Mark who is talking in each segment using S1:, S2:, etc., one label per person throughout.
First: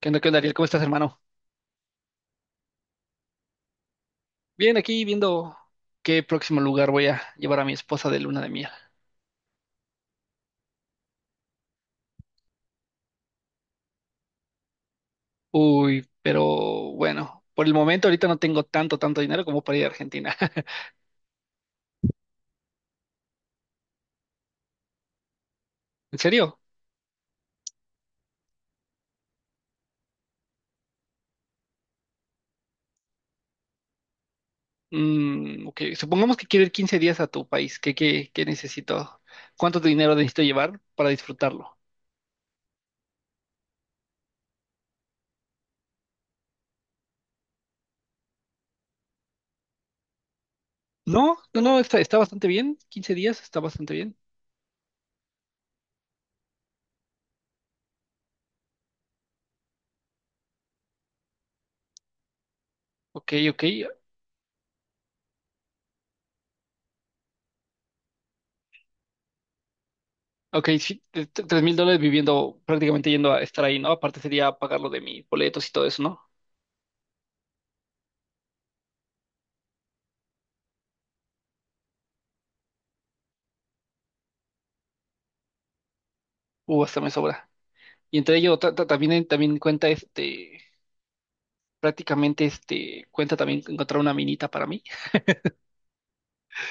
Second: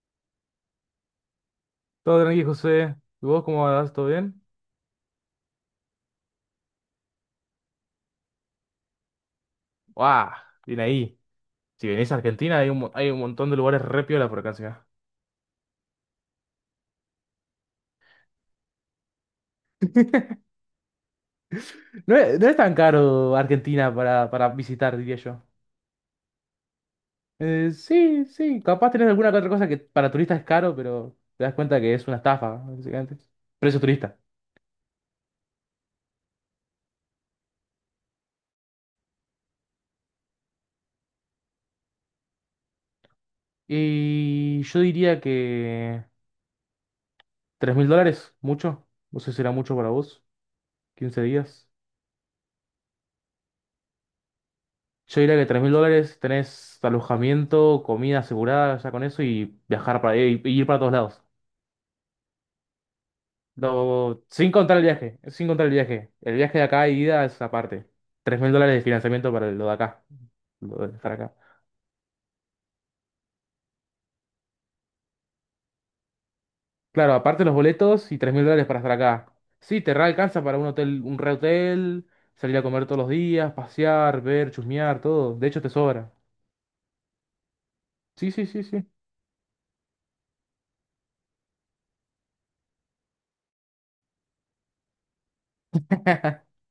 S1: Qué onda, Ariel? ¿Cómo estás, hermano?
S2: Todo tranqui, José. ¿Y vos cómo vas? ¿Todo bien?
S1: Bien, aquí viendo qué próximo lugar voy a llevar a mi esposa de luna de miel.
S2: ¡Guau! Bien ahí. Si venís a Argentina, hay un, hay un montón de lugares re piola por acá encima.
S1: Uy, pero bueno, por el momento ahorita no tengo tanto dinero como para ir a Argentina.
S2: No es tan caro Argentina para visitar, diría yo.
S1: ¿En serio?
S2: Sí, sí. Capaz tenés alguna que otra cosa que para turistas es caro, pero te das cuenta que es una estafa, básicamente. Precio turista.
S1: Ok, supongamos que quiero ir 15 días a tu país. ¿Qué necesito? ¿Cuánto dinero necesito llevar para disfrutarlo?
S2: Y yo diría que... ¿Tres mil dólares? ¿Mucho? No sé si será mucho para vos. ¿15
S1: No, no,
S2: días?
S1: no, está bastante bien. 15 días está bastante bien.
S2: Yo diría que 3 mil dólares tenés alojamiento, comida asegurada ya con eso y viajar para y ir para todos lados.
S1: Ok, ok.
S2: Sin contar el viaje, sin contar el viaje. El viaje de acá y ida es aparte. Tres mil dólares de financiamiento para lo de acá,
S1: Ok,
S2: lo de
S1: sí,
S2: estar acá.
S1: 3 mil dólares viviendo, prácticamente yendo a estar ahí, ¿no? Aparte sería pagar lo de mis boletos y todo eso, ¿no?
S2: Claro, aparte los boletos y 3 mil dólares para estar acá. Sí, te re alcanza para un hotel, un re hotel, salir a comer todos los días, pasear, ver, chusmear, todo. De hecho, te sobra.
S1: Hasta me sobra. Y
S2: Sí,
S1: entre
S2: sí,
S1: ello
S2: sí,
S1: ta-
S2: sí.
S1: ta- también, eh, también cuenta este, prácticamente este, cuenta también encontrar una minita para mí.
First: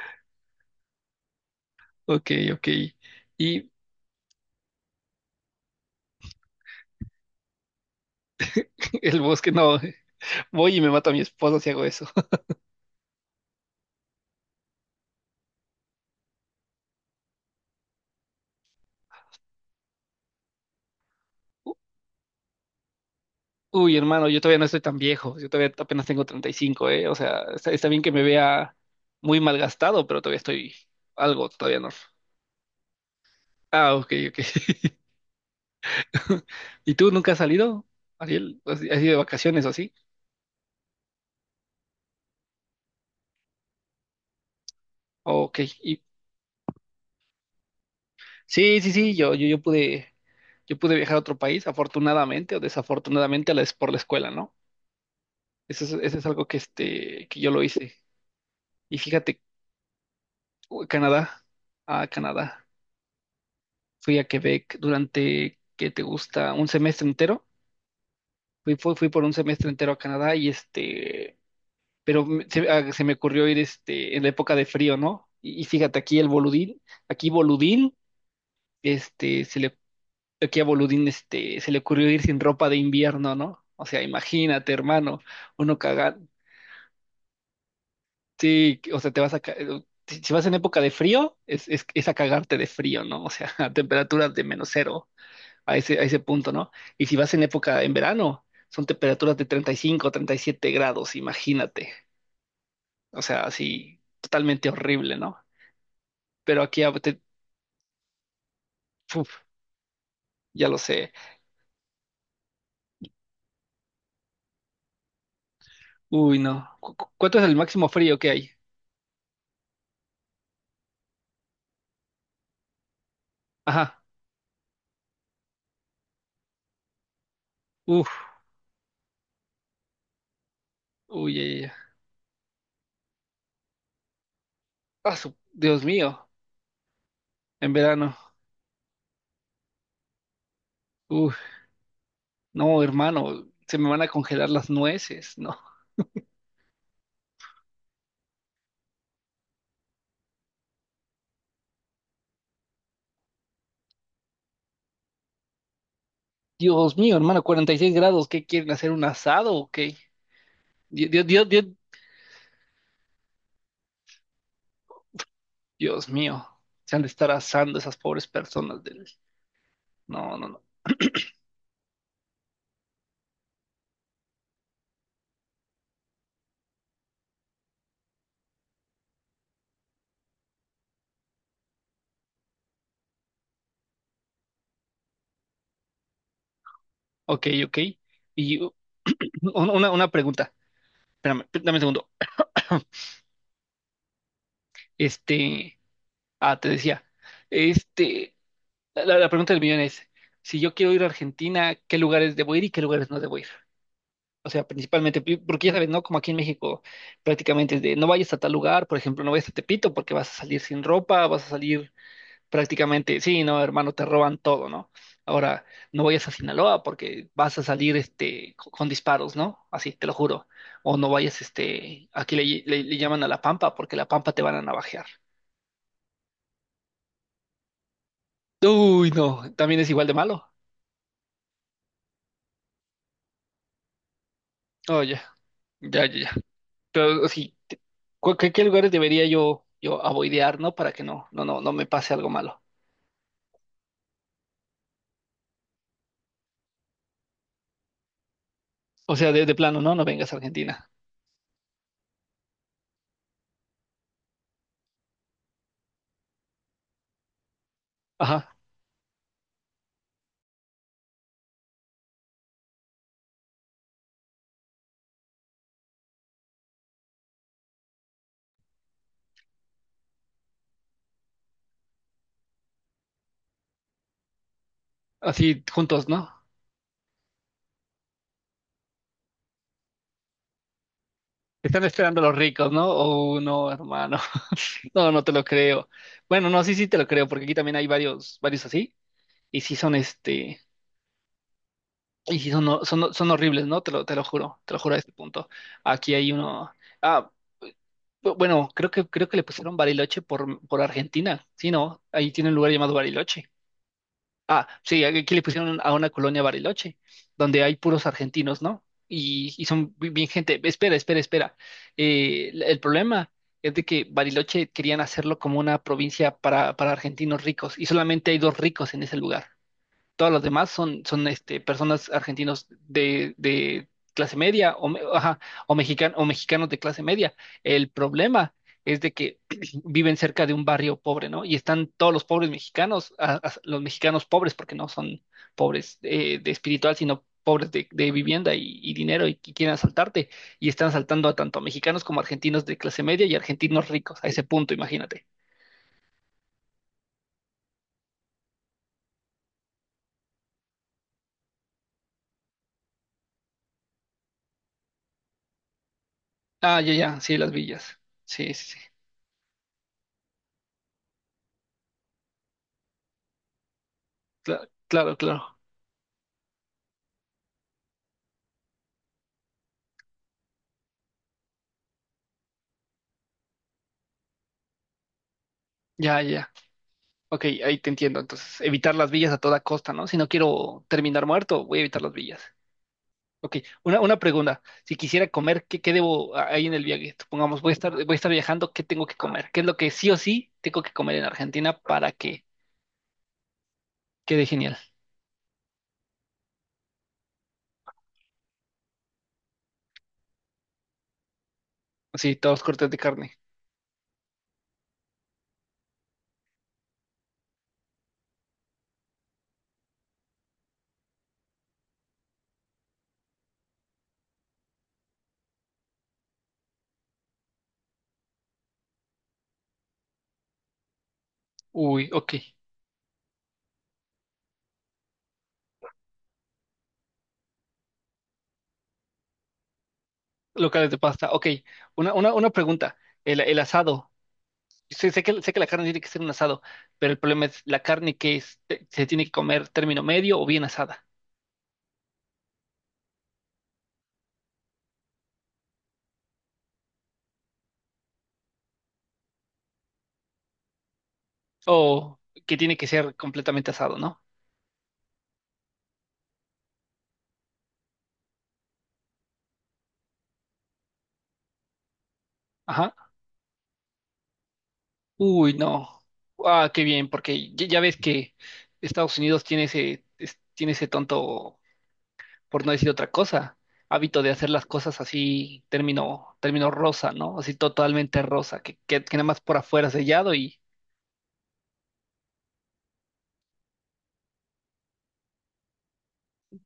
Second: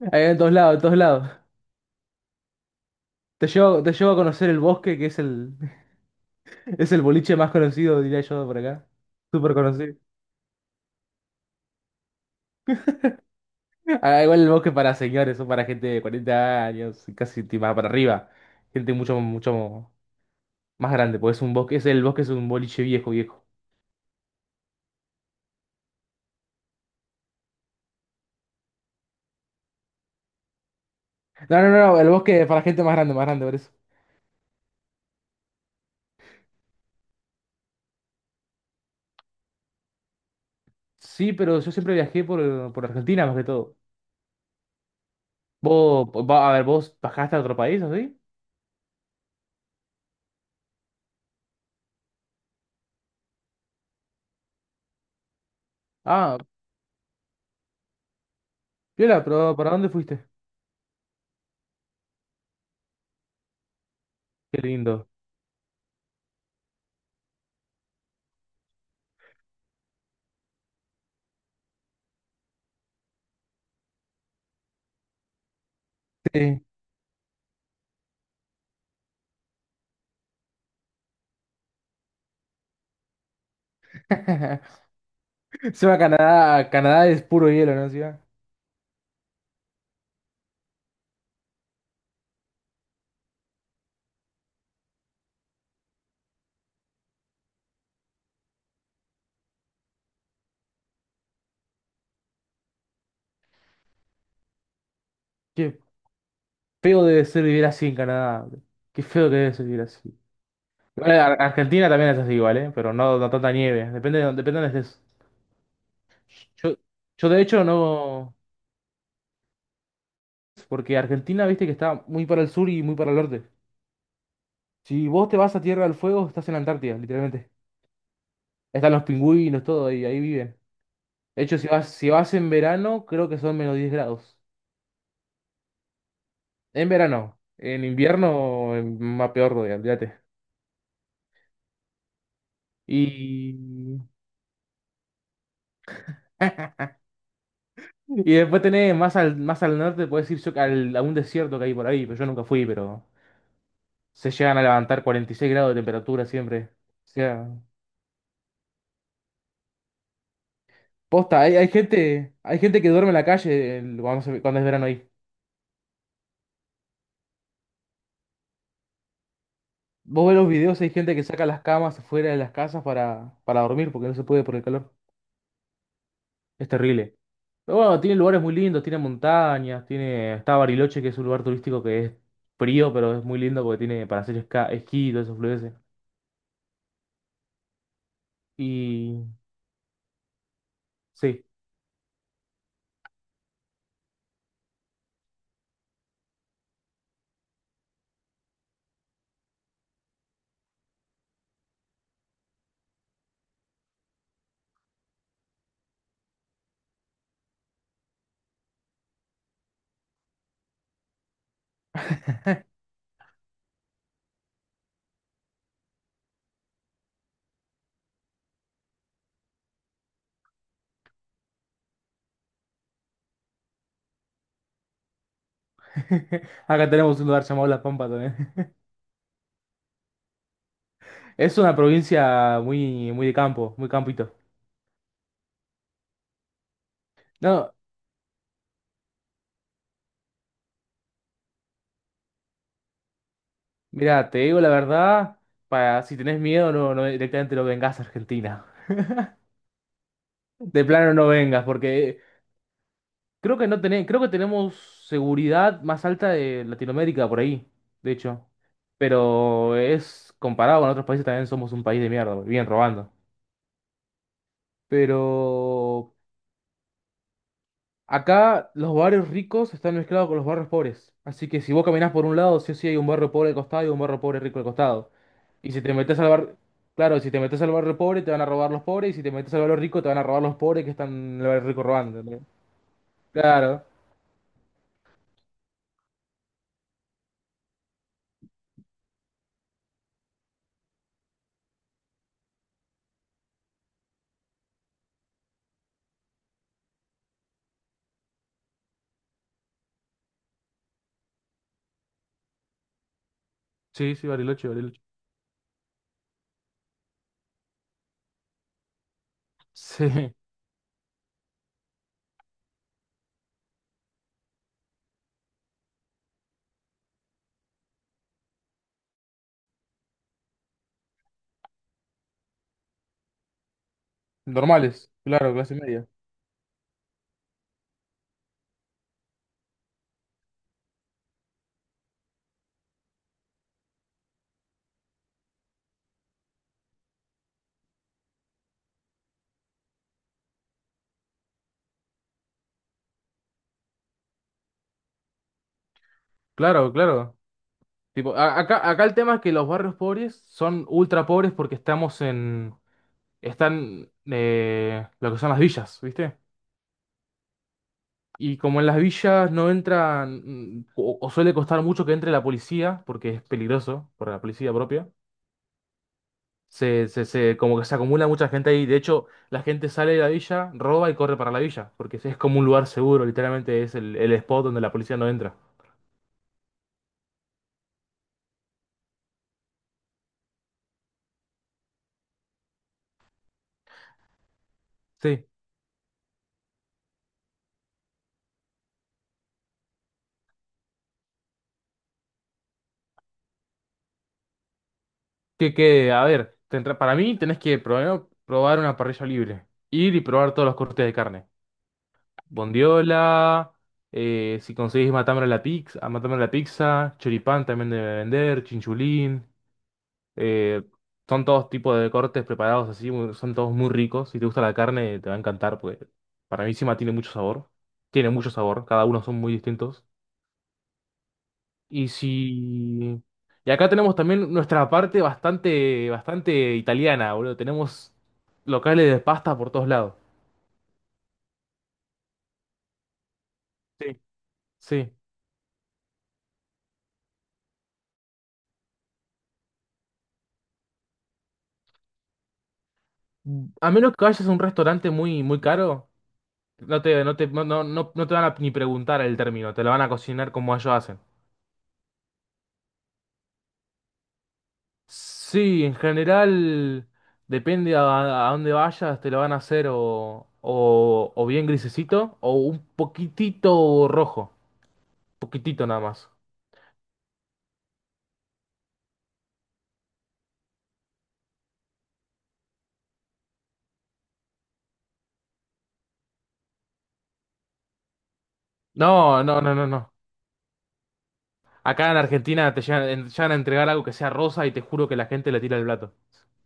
S2: En todos lados, en todos lados.
S1: Ok, ok. Y
S2: Te llevo a conocer el bosque que es el. Es el boliche más conocido, diría yo, por acá.
S1: el bosque,
S2: Súper
S1: no,
S2: conocido.
S1: voy y me mato a mi esposo si hago eso.
S2: Ah, igual el bosque para señores, son para gente de 40 años, casi más para arriba. Gente mucho, mucho más grande, porque es un bosque, es el bosque es un boliche viejo, viejo.
S1: Uy, hermano, yo todavía no estoy tan viejo, yo todavía apenas tengo 35, ¿eh? O sea, está bien que me vea muy malgastado, pero todavía estoy algo,
S2: No, no,
S1: todavía no.
S2: no, el bosque es para gente más grande, por eso.
S1: Ah, ok, ok. ¿Y tú nunca has salido, Ariel? ¿Has ido de vacaciones o así?
S2: Sí, pero yo siempre viajé por Argentina, más que todo.
S1: Ok,
S2: Vos, a ver, vos bajaste a otro país, ¿así?
S1: sí, sí, sí, yo pude viajar a otro país, afortunadamente o desafortunadamente, es por la escuela, ¿no? Eso es
S2: Ah,
S1: algo que, este, que yo lo hice. Y
S2: Viola,
S1: fíjate,
S2: pero ¿para dónde fuiste?
S1: uy, a Canadá. Fui a
S2: Qué
S1: Quebec
S2: lindo.
S1: durante, ¿qué te gusta? Un semestre entero. Fui por un semestre entero a Canadá y este, pero se me ocurrió ir este, en la época de frío, ¿no? Y fíjate,
S2: Sí.
S1: aquí boludín, este, se le Aquí a Boludín este, se le ocurrió ir sin ropa de invierno, ¿no? O sea, imagínate, hermano, uno
S2: Se va a
S1: cagar.
S2: Canadá, Canadá es puro hielo, ¿no? Sí,
S1: Sí, o sea, te vas a. ca- Si si vas en época de frío, es a cagarte de frío, ¿no? O sea, a temperaturas de menos cero, a ese punto, ¿no? Y si vas en época en verano, son temperaturas de 30 35, 37 grados, imagínate. O sea, así, totalmente horrible, ¿no? Pero aquí,
S2: feo debe ser vivir así en Canadá. Qué feo que
S1: uf,
S2: debe ser vivir así.
S1: ya lo
S2: Igual
S1: sé.
S2: Argentina también es así igual, ¿eh? Pero no, no tanta nieve. Depende de dónde estés.
S1: Uy, no.
S2: Yo,
S1: ¿Cu- cu-
S2: yo
S1: ¿Cuánto
S2: de
S1: es el
S2: hecho
S1: máximo frío que
S2: no...
S1: hay?
S2: Porque Argentina, viste que está muy para el sur y muy para el norte.
S1: Ajá.
S2: Si vos te vas a Tierra del Fuego, estás en la Antártida, literalmente.
S1: Uf.
S2: Están los pingüinos, todo, y ahí viven.
S1: Uy,
S2: De
S1: ya, ya,
S2: hecho,
S1: ya.
S2: si vas en verano, creo que son menos diez grados.
S1: Ah, Dios mío,
S2: En verano.
S1: en
S2: En
S1: verano.
S2: invierno, más peor, olvídate.
S1: Uf, no, hermano, se me
S2: Y...
S1: van a congelar las nueces, no.
S2: Y después tenés más al norte, puedes ir a un desierto que hay por ahí, pero yo nunca fui, pero se llegan a levantar 46 grados de temperatura siempre.
S1: Dios
S2: O
S1: mío, hermano,
S2: sea,
S1: 46 grados, ¿qué quieren hacer? ¿Un asado o qué? Dios, Dios,
S2: posta,
S1: Dios,
S2: hay,
S1: Dios,
S2: hay gente que duerme en la calle cuando, cuando es verano ahí.
S1: Dios mío, se han de estar asando esas pobres personas del...
S2: Vos
S1: No,
S2: ves
S1: no,
S2: los
S1: no.
S2: videos, hay gente que saca las camas afuera de las casas para dormir porque no se puede por el calor. Es terrible. Pero bueno, tiene lugares muy lindos, tiene montañas, tiene, está Bariloche, que es un lugar turístico que es frío, pero es muy lindo porque tiene para hacer esquí y todo eso florece.
S1: Ok, ok. Y u-
S2: Y
S1: una, una pregunta,
S2: sí.
S1: espérame, dame un segundo. Este, te decía, este, la pregunta del millón es, si yo quiero ir a Argentina, ¿qué lugares debo ir y qué lugares no debo ir? O sea, principalmente, porque ya sabes, ¿no? Como aquí en México prácticamente es de no vayas a tal lugar, por ejemplo, no vayas a Tepito porque vas a salir sin ropa, vas a salir prácticamente, sí, no, hermano, te roban todo, ¿no? Ahora, no vayas a Sinaloa porque vas a salir este, con disparos, ¿no? Así, te lo juro. O no vayas, este, aquí le llaman a La Pampa porque La Pampa te van a navajear.
S2: Acá tenemos un lugar llamado La Pampa también.
S1: Uy, no, también es igual de malo.
S2: Es una provincia muy, muy de campo, muy campito.
S1: Oye, ya, ya, ya. Ya. Pero sí,
S2: No,
S1: ¿qué lugares debería yo avoidear, ¿no? Para que no me pase algo malo.
S2: mira, te digo la verdad, para si tenés miedo, no, no directamente no vengas a Argentina.
S1: O sea, de plano, ¿no? No vengas a
S2: De
S1: Argentina.
S2: plano no vengas, porque creo que no tenés, creo que tenemos seguridad más alta de Latinoamérica por ahí, de hecho.
S1: Ajá.
S2: Pero es comparado con otros países, también somos un país de mierda, bien robando. Pero acá los barrios ricos están mezclados con los barrios pobres. Así que si vos caminás por un lado, sí o sí hay un barrio pobre al costado y un barrio pobre rico al costado.
S1: Así
S2: Y si te
S1: juntos,
S2: metes
S1: ¿no?
S2: al barrio... Claro, si te metes al barrio pobre te van a robar los pobres y si te metes al barrio rico te van a robar los pobres que están en el barrio
S1: Están
S2: rico
S1: esperando
S2: robando.
S1: los
S2: ¿Entendés?
S1: ricos, ¿no? Oh, no,
S2: Claro.
S1: hermano. No, no te lo creo. Bueno, no, sí, sí te lo creo, porque aquí también hay varios, varios así. Y sí son este, y sí son, no, son horribles, ¿no? Te lo juro a este punto. Aquí hay uno. Ah, bueno, creo que le pusieron Bariloche por Argentina. Sí, ¿no? Ahí tiene un lugar llamado Bariloche.
S2: Sí, sí,
S1: Ah,
S2: Bariloche, Bariloche.
S1: sí, aquí le pusieron a una colonia Bariloche, donde hay puros argentinos, ¿no? Y son bien
S2: Sí.
S1: gente. Espera, espera, espera. El problema es de que Bariloche querían hacerlo como una provincia para argentinos ricos y solamente hay dos ricos en ese lugar, todos los demás personas argentinos de clase media
S2: Normales,
S1: ajá,
S2: claro, clase media.
S1: o mexicanos de clase media. El problema es de que viven cerca de un barrio pobre, ¿no? Y están todos los pobres mexicanos, los mexicanos pobres, porque no son pobres de espiritual, sino pobres de vivienda y dinero que quieren asaltarte. Y están asaltando a tanto mexicanos como argentinos de clase media y argentinos ricos, a ese punto, imagínate.
S2: Claro, claro. Tipo, acá, acá el tema es que los barrios pobres son ultra pobres porque estamos en... Están lo que son las villas, ¿viste?
S1: Ah, ya, ya, sí, las villas. Sí,
S2: Y
S1: sí, sí.
S2: como en las villas no entran, o suele costar mucho que entre la policía, porque es peligroso para la policía propia,
S1: Claro, claro.
S2: como que se acumula mucha gente ahí. De hecho, la gente sale de la villa, roba y corre para la villa, porque es como un lugar seguro, literalmente es el spot donde la policía no entra.
S1: Ya, ya. Ok, ahí te entiendo. Entonces, evitar las villas a toda costa, ¿no? Si no quiero terminar muerto, voy a evitar las villas. Ok, una pregunta. Si quisiera
S2: Sí,
S1: comer, ¿qué debo ahí en el viaje? Supongamos, voy a estar viajando, ¿qué tengo que comer? ¿Qué es lo que sí o sí tengo que comer en Argentina para que quede genial?
S2: que a ver, para mí tenés que primero probar una parrilla libre, ir y probar todos los cortes de carne.
S1: Así, todos cortes de carne.
S2: Bondiola, si conseguís matambre a la pizza, matambre a la pizza, choripán también debe vender, chinchulín. Eh, son todos tipos de cortes preparados así, son todos muy ricos. Si te gusta la carne, te va a encantar, porque para mí encima tiene mucho sabor. Tiene mucho sabor, cada uno son muy distintos.
S1: Uy,
S2: Y
S1: ok.
S2: si... Y acá tenemos también nuestra parte bastante, bastante italiana, boludo. Tenemos locales de pasta por todos lados.
S1: Locales de pasta. Ok, una pregunta. El asado.
S2: Sí. Sí.
S1: Sé que la carne tiene que ser un asado, pero el problema es, ¿la carne que es? ¿Se tiene que comer término medio o bien asada?
S2: A menos que vayas a un restaurante muy, muy caro, no te van a ni preguntar el término, te lo van a cocinar como ellos hacen.
S1: O que tiene que ser completamente asado, ¿no?
S2: Sí, en general depende a dónde vayas, te lo van a hacer o bien grisecito o un
S1: Ajá.
S2: poquitito rojo,
S1: Uy,
S2: poquitito nada
S1: no.
S2: más.
S1: Ah, qué bien, porque ya ves que Estados Unidos tiene ese tonto, por no decir otra cosa, hábito de hacer las cosas así, término rosa, ¿no? Así totalmente rosa, que nada más por afuera
S2: No.
S1: sellado y
S2: Acá en Argentina te llegan, llegan a entregar algo que sea rosa y te juro que la gente le tira el plato.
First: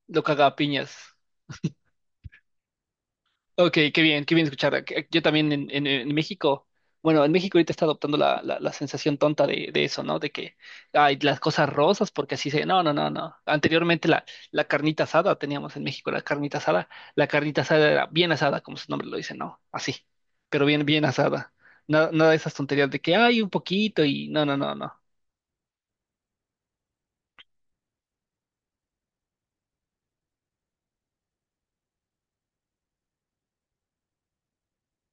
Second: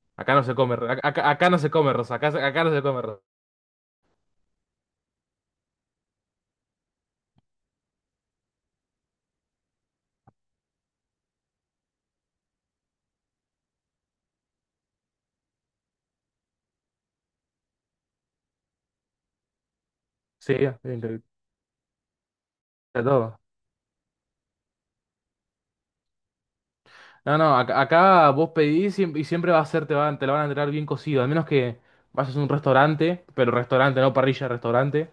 S1: lo
S2: Acá no
S1: caga
S2: se
S1: a
S2: come,
S1: piñas.
S2: acá, acá no se come rosa, acá, acá no se come rosa.
S1: Ok, qué bien escuchar. Yo también en México, bueno, en México ahorita está adoptando la, la sensación tonta de eso, ¿no? De que hay las cosas rosas, porque así se. No, no, no, no. Anteriormente la carnita asada teníamos en México, la carnita asada. La carnita asada era bien asada, como su nombre lo dice, ¿no? Así,
S2: Sí,
S1: pero bien,
S2: bien,
S1: bien asada. Nada, nada de esas tonterías de
S2: está
S1: que
S2: todo.
S1: hay un poquito y. No, no, no, no.
S2: No, no, acá, vos pedís y siempre va a ser, te van, te la van a entregar bien cocido, al menos que vayas a un restaurante, pero restaurante, no parrilla, restaurante,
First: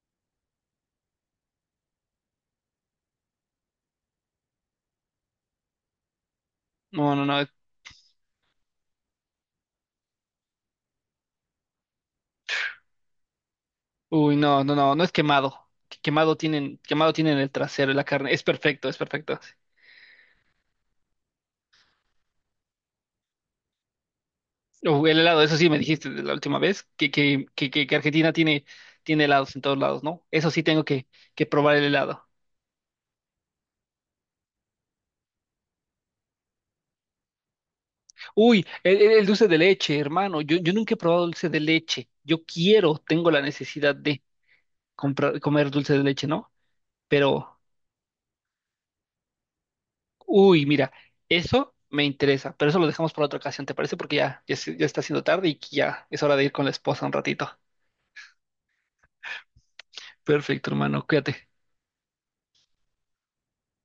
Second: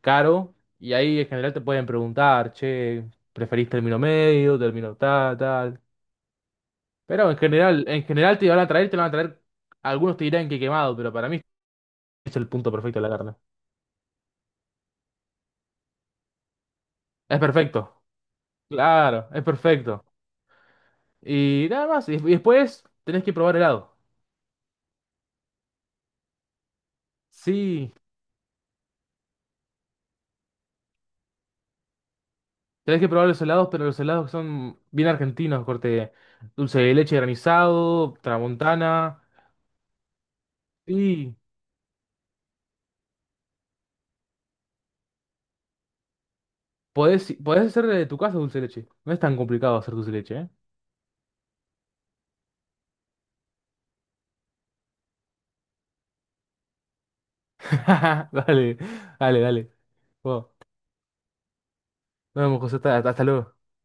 S2: caro, y ahí en general te pueden preguntar, che, ¿preferís término medio, término tal, tal?
S1: No, no,
S2: Pero
S1: no.
S2: en general te van a traer, te van a traer, algunos te dirán que quemado, pero para mí es el punto perfecto de la carne.
S1: Uy, no, no, no, no es quemado. Quemado tienen
S2: Es
S1: el trasero y la
S2: perfecto,
S1: carne. Es perfecto, es
S2: claro,
S1: perfecto.
S2: es
S1: Sí.
S2: perfecto. Y nada más, y después tenés que probar helado.
S1: O el helado, eso sí me dijiste de la última vez, que, que, que, que-
S2: Sí.
S1: que Argentina tiene helados en todos lados, ¿no? Eso sí tengo que probar el helado.
S2: Tenés que probar los helados, pero los helados que son bien argentinos, corte dulce de leche granizado,
S1: Uy, el, el-
S2: tramontana.
S1: el dulce de leche, hermano. Yo nunca he probado
S2: Y
S1: dulce de leche. Yo quiero, tengo la necesidad de comprar, comer dulce de leche, ¿no?
S2: podés,
S1: Pero,
S2: podés hacer de tu casa dulce de leche. No es tan complicado hacer dulce de leche, ¿eh?
S1: uy, mira, eso me interesa, pero eso lo dejamos para otra ocasión, ¿te parece? Porque ya está siendo tarde y ya es hora de ir con la esposa un ratito.
S2: Dale, dale, dale. Bueno,
S1: Perfecto, hermano, cuídate.
S2: nos vemos, José. Hasta, hasta luego.